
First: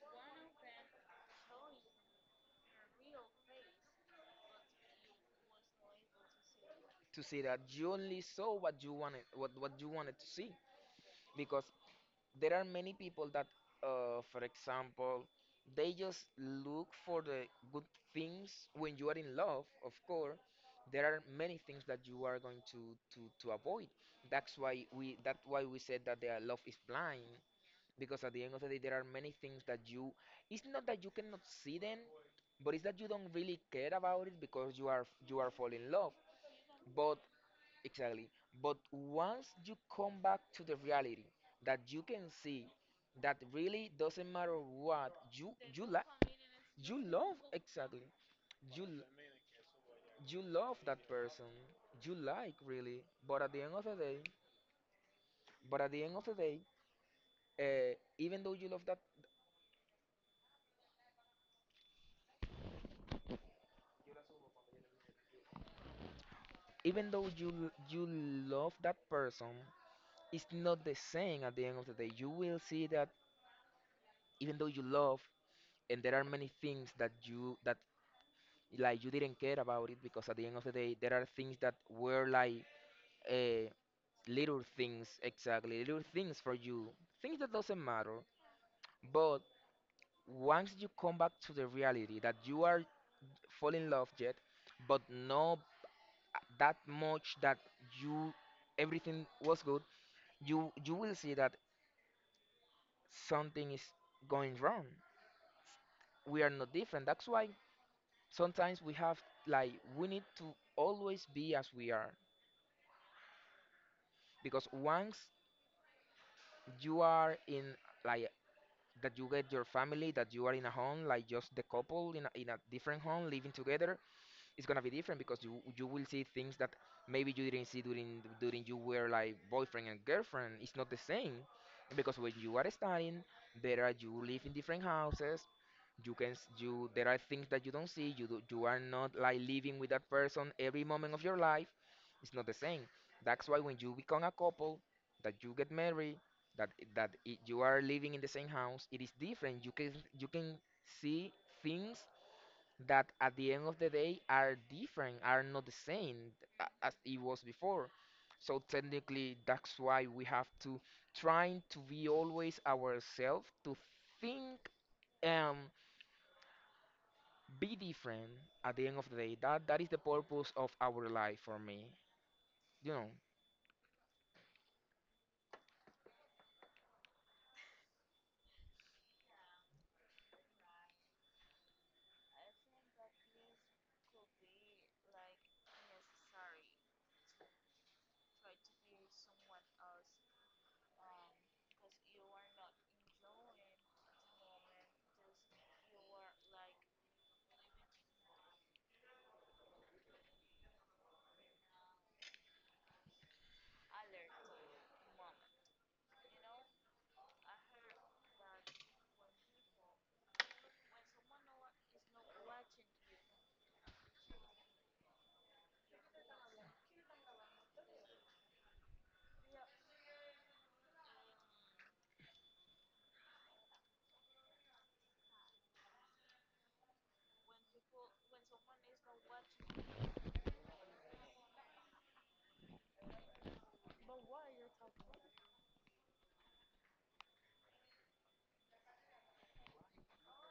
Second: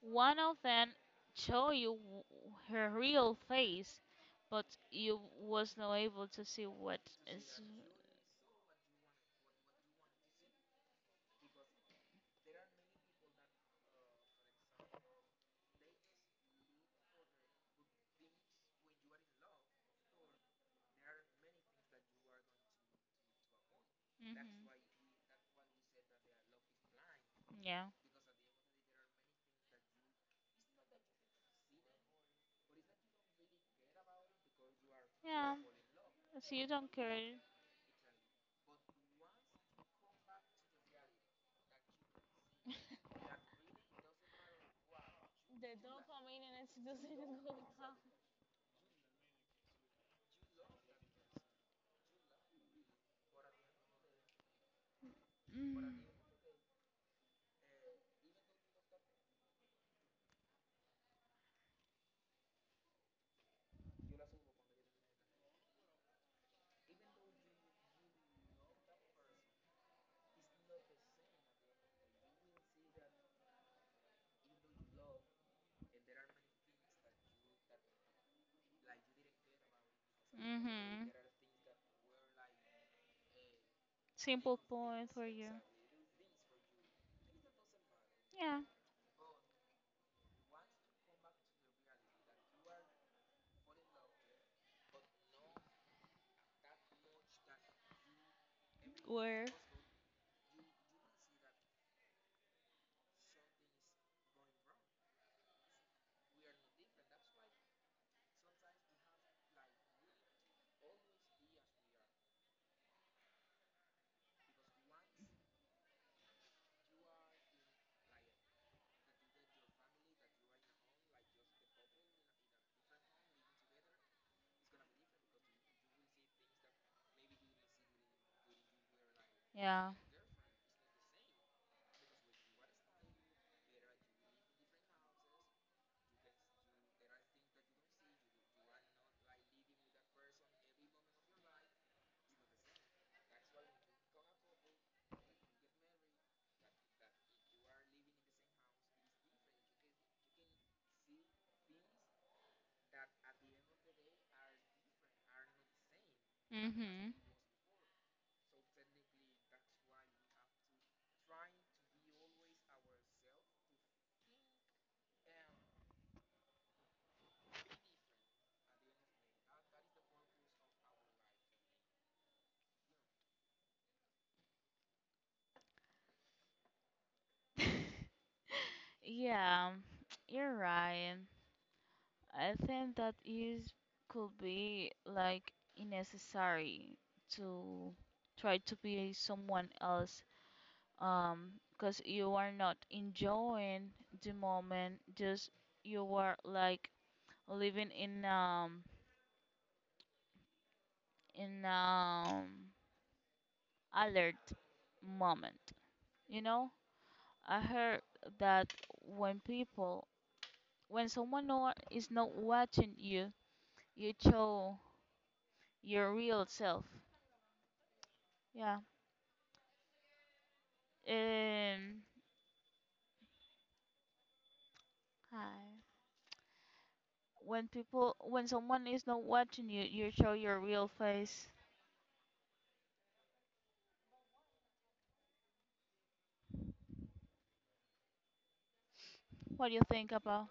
Speaker 2: one of them show you her real face, but you was not able to see what.
Speaker 1: To see that you only saw what you wanted to see because there are many people that for example they just look for the good things when you are in love. Of course there are many things that you are going to avoid.
Speaker 2: Mm-hmm.
Speaker 1: That's why we said that their love is blind
Speaker 2: Yeah,
Speaker 1: because at the end of the day there are many things that you it's not that you cannot see them, but it's that you don't really care about it because you are
Speaker 2: yeah.
Speaker 1: falling in love
Speaker 2: So you don't
Speaker 1: but
Speaker 2: care.
Speaker 1: exactly. But once you come back to the reality that you can see that really doesn't matter what you like, you love, exactly, you l- you love that person, you like really, but at the end of the day but at the end of the day, uh, even though you love that even though you love that person. It's not the same. At the end of the day you will see that even though you love, and there are many things that like you didn't care about it because at the end of the day
Speaker 2: Hmm.
Speaker 1: there are things that were like uh,
Speaker 2: Simple
Speaker 1: little things,
Speaker 2: point for you.
Speaker 1: exactly, little things for you, things that doesn't matter.
Speaker 2: Yeah.
Speaker 1: But once you come back to the reality that you are fall in love yet but not that much, that you everything
Speaker 2: Where?
Speaker 1: was good, you will see that something is going wrong. We are not different. That's why sometimes we have, like, we need to always be as we are because once you are in like that you get your family, that you are in a home like just the couple in a different home living together, it's gonna be different because you will see things that maybe you didn't see during you were like boyfriend
Speaker 2: Yeah.
Speaker 1: and girlfriend. It's not the same, because when you are studying there are you live in different houses. You can s- you There are things that you don't see, you are not like living with that person every moment of your life. It's not the same. That's why when you become a couple, that you get married, that you are living in the same house, it is different. You can you can see things that at the end of the day are different, are not the same as
Speaker 2: Hmm.
Speaker 1: it was before. So technically that's why we have to trying to be always ourselves, to think, um, be different. At the end of the day, that is the purpose of our life for me you know
Speaker 2: Yeah, you're right. I think that is could be like unnecessary to try to be someone else, because you are not enjoying the moment, just you are like living in alert moment, you know? I heard that when people when someone is not watching you, you show your real self. Yeah. Um, Hi. When people, when someone is not watching you, you show your real face. What do you think about?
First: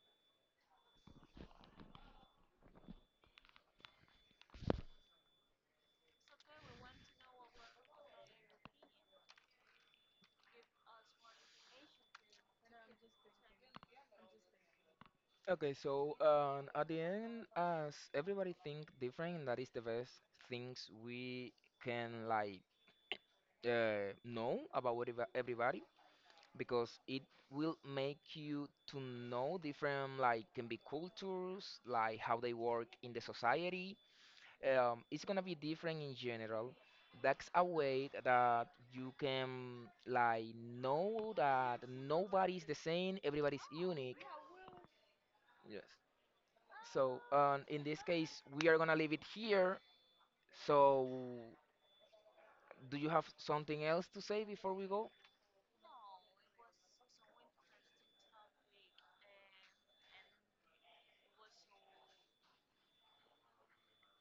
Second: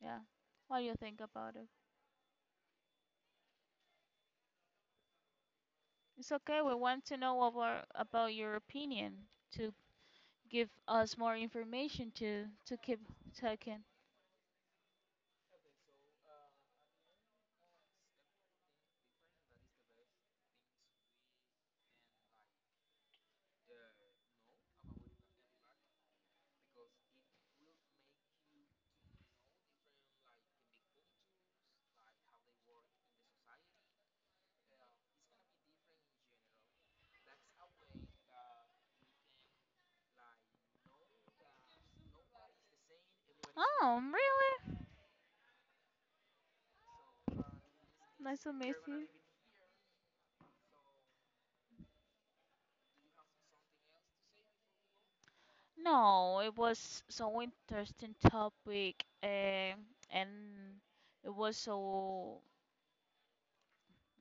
Speaker 2: Yeah. What do you think about it? It's okay. We want to know about your opinion to give us more information to keep talking.
Speaker 1: okay, so at the end as everybody think different, that is the best things we can like know about everybody because it will make you to know different, like can be cultures, like how they work in the society. It's gonna be different in general. That's a way that you can like know that nobody's the same, everybody's
Speaker 2: Oh,
Speaker 1: unique.
Speaker 2: really?
Speaker 1: Yes. So in this case,
Speaker 2: Nice to
Speaker 1: we
Speaker 2: meet
Speaker 1: are gonna
Speaker 2: you.
Speaker 1: leave it here. So do you have something else to say before we go?
Speaker 2: No, it was so interesting topic, and it was so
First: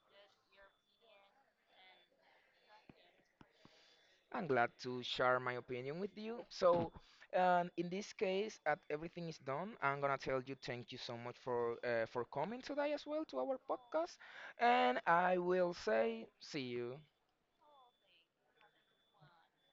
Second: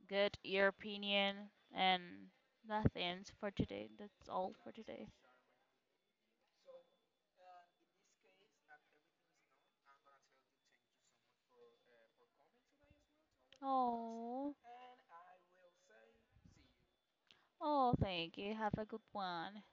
Speaker 2: good, your opinion, and that's the for today. That's
Speaker 1: I'm
Speaker 2: all
Speaker 1: glad
Speaker 2: for
Speaker 1: to
Speaker 2: today.
Speaker 1: share my opinion with you. So, in this case, at everything is done, I'm gonna tell you thank you so much for coming today as well to our podcast,
Speaker 2: Oh,
Speaker 1: and I will say see you.
Speaker 2: oh, thank you. Have a good one.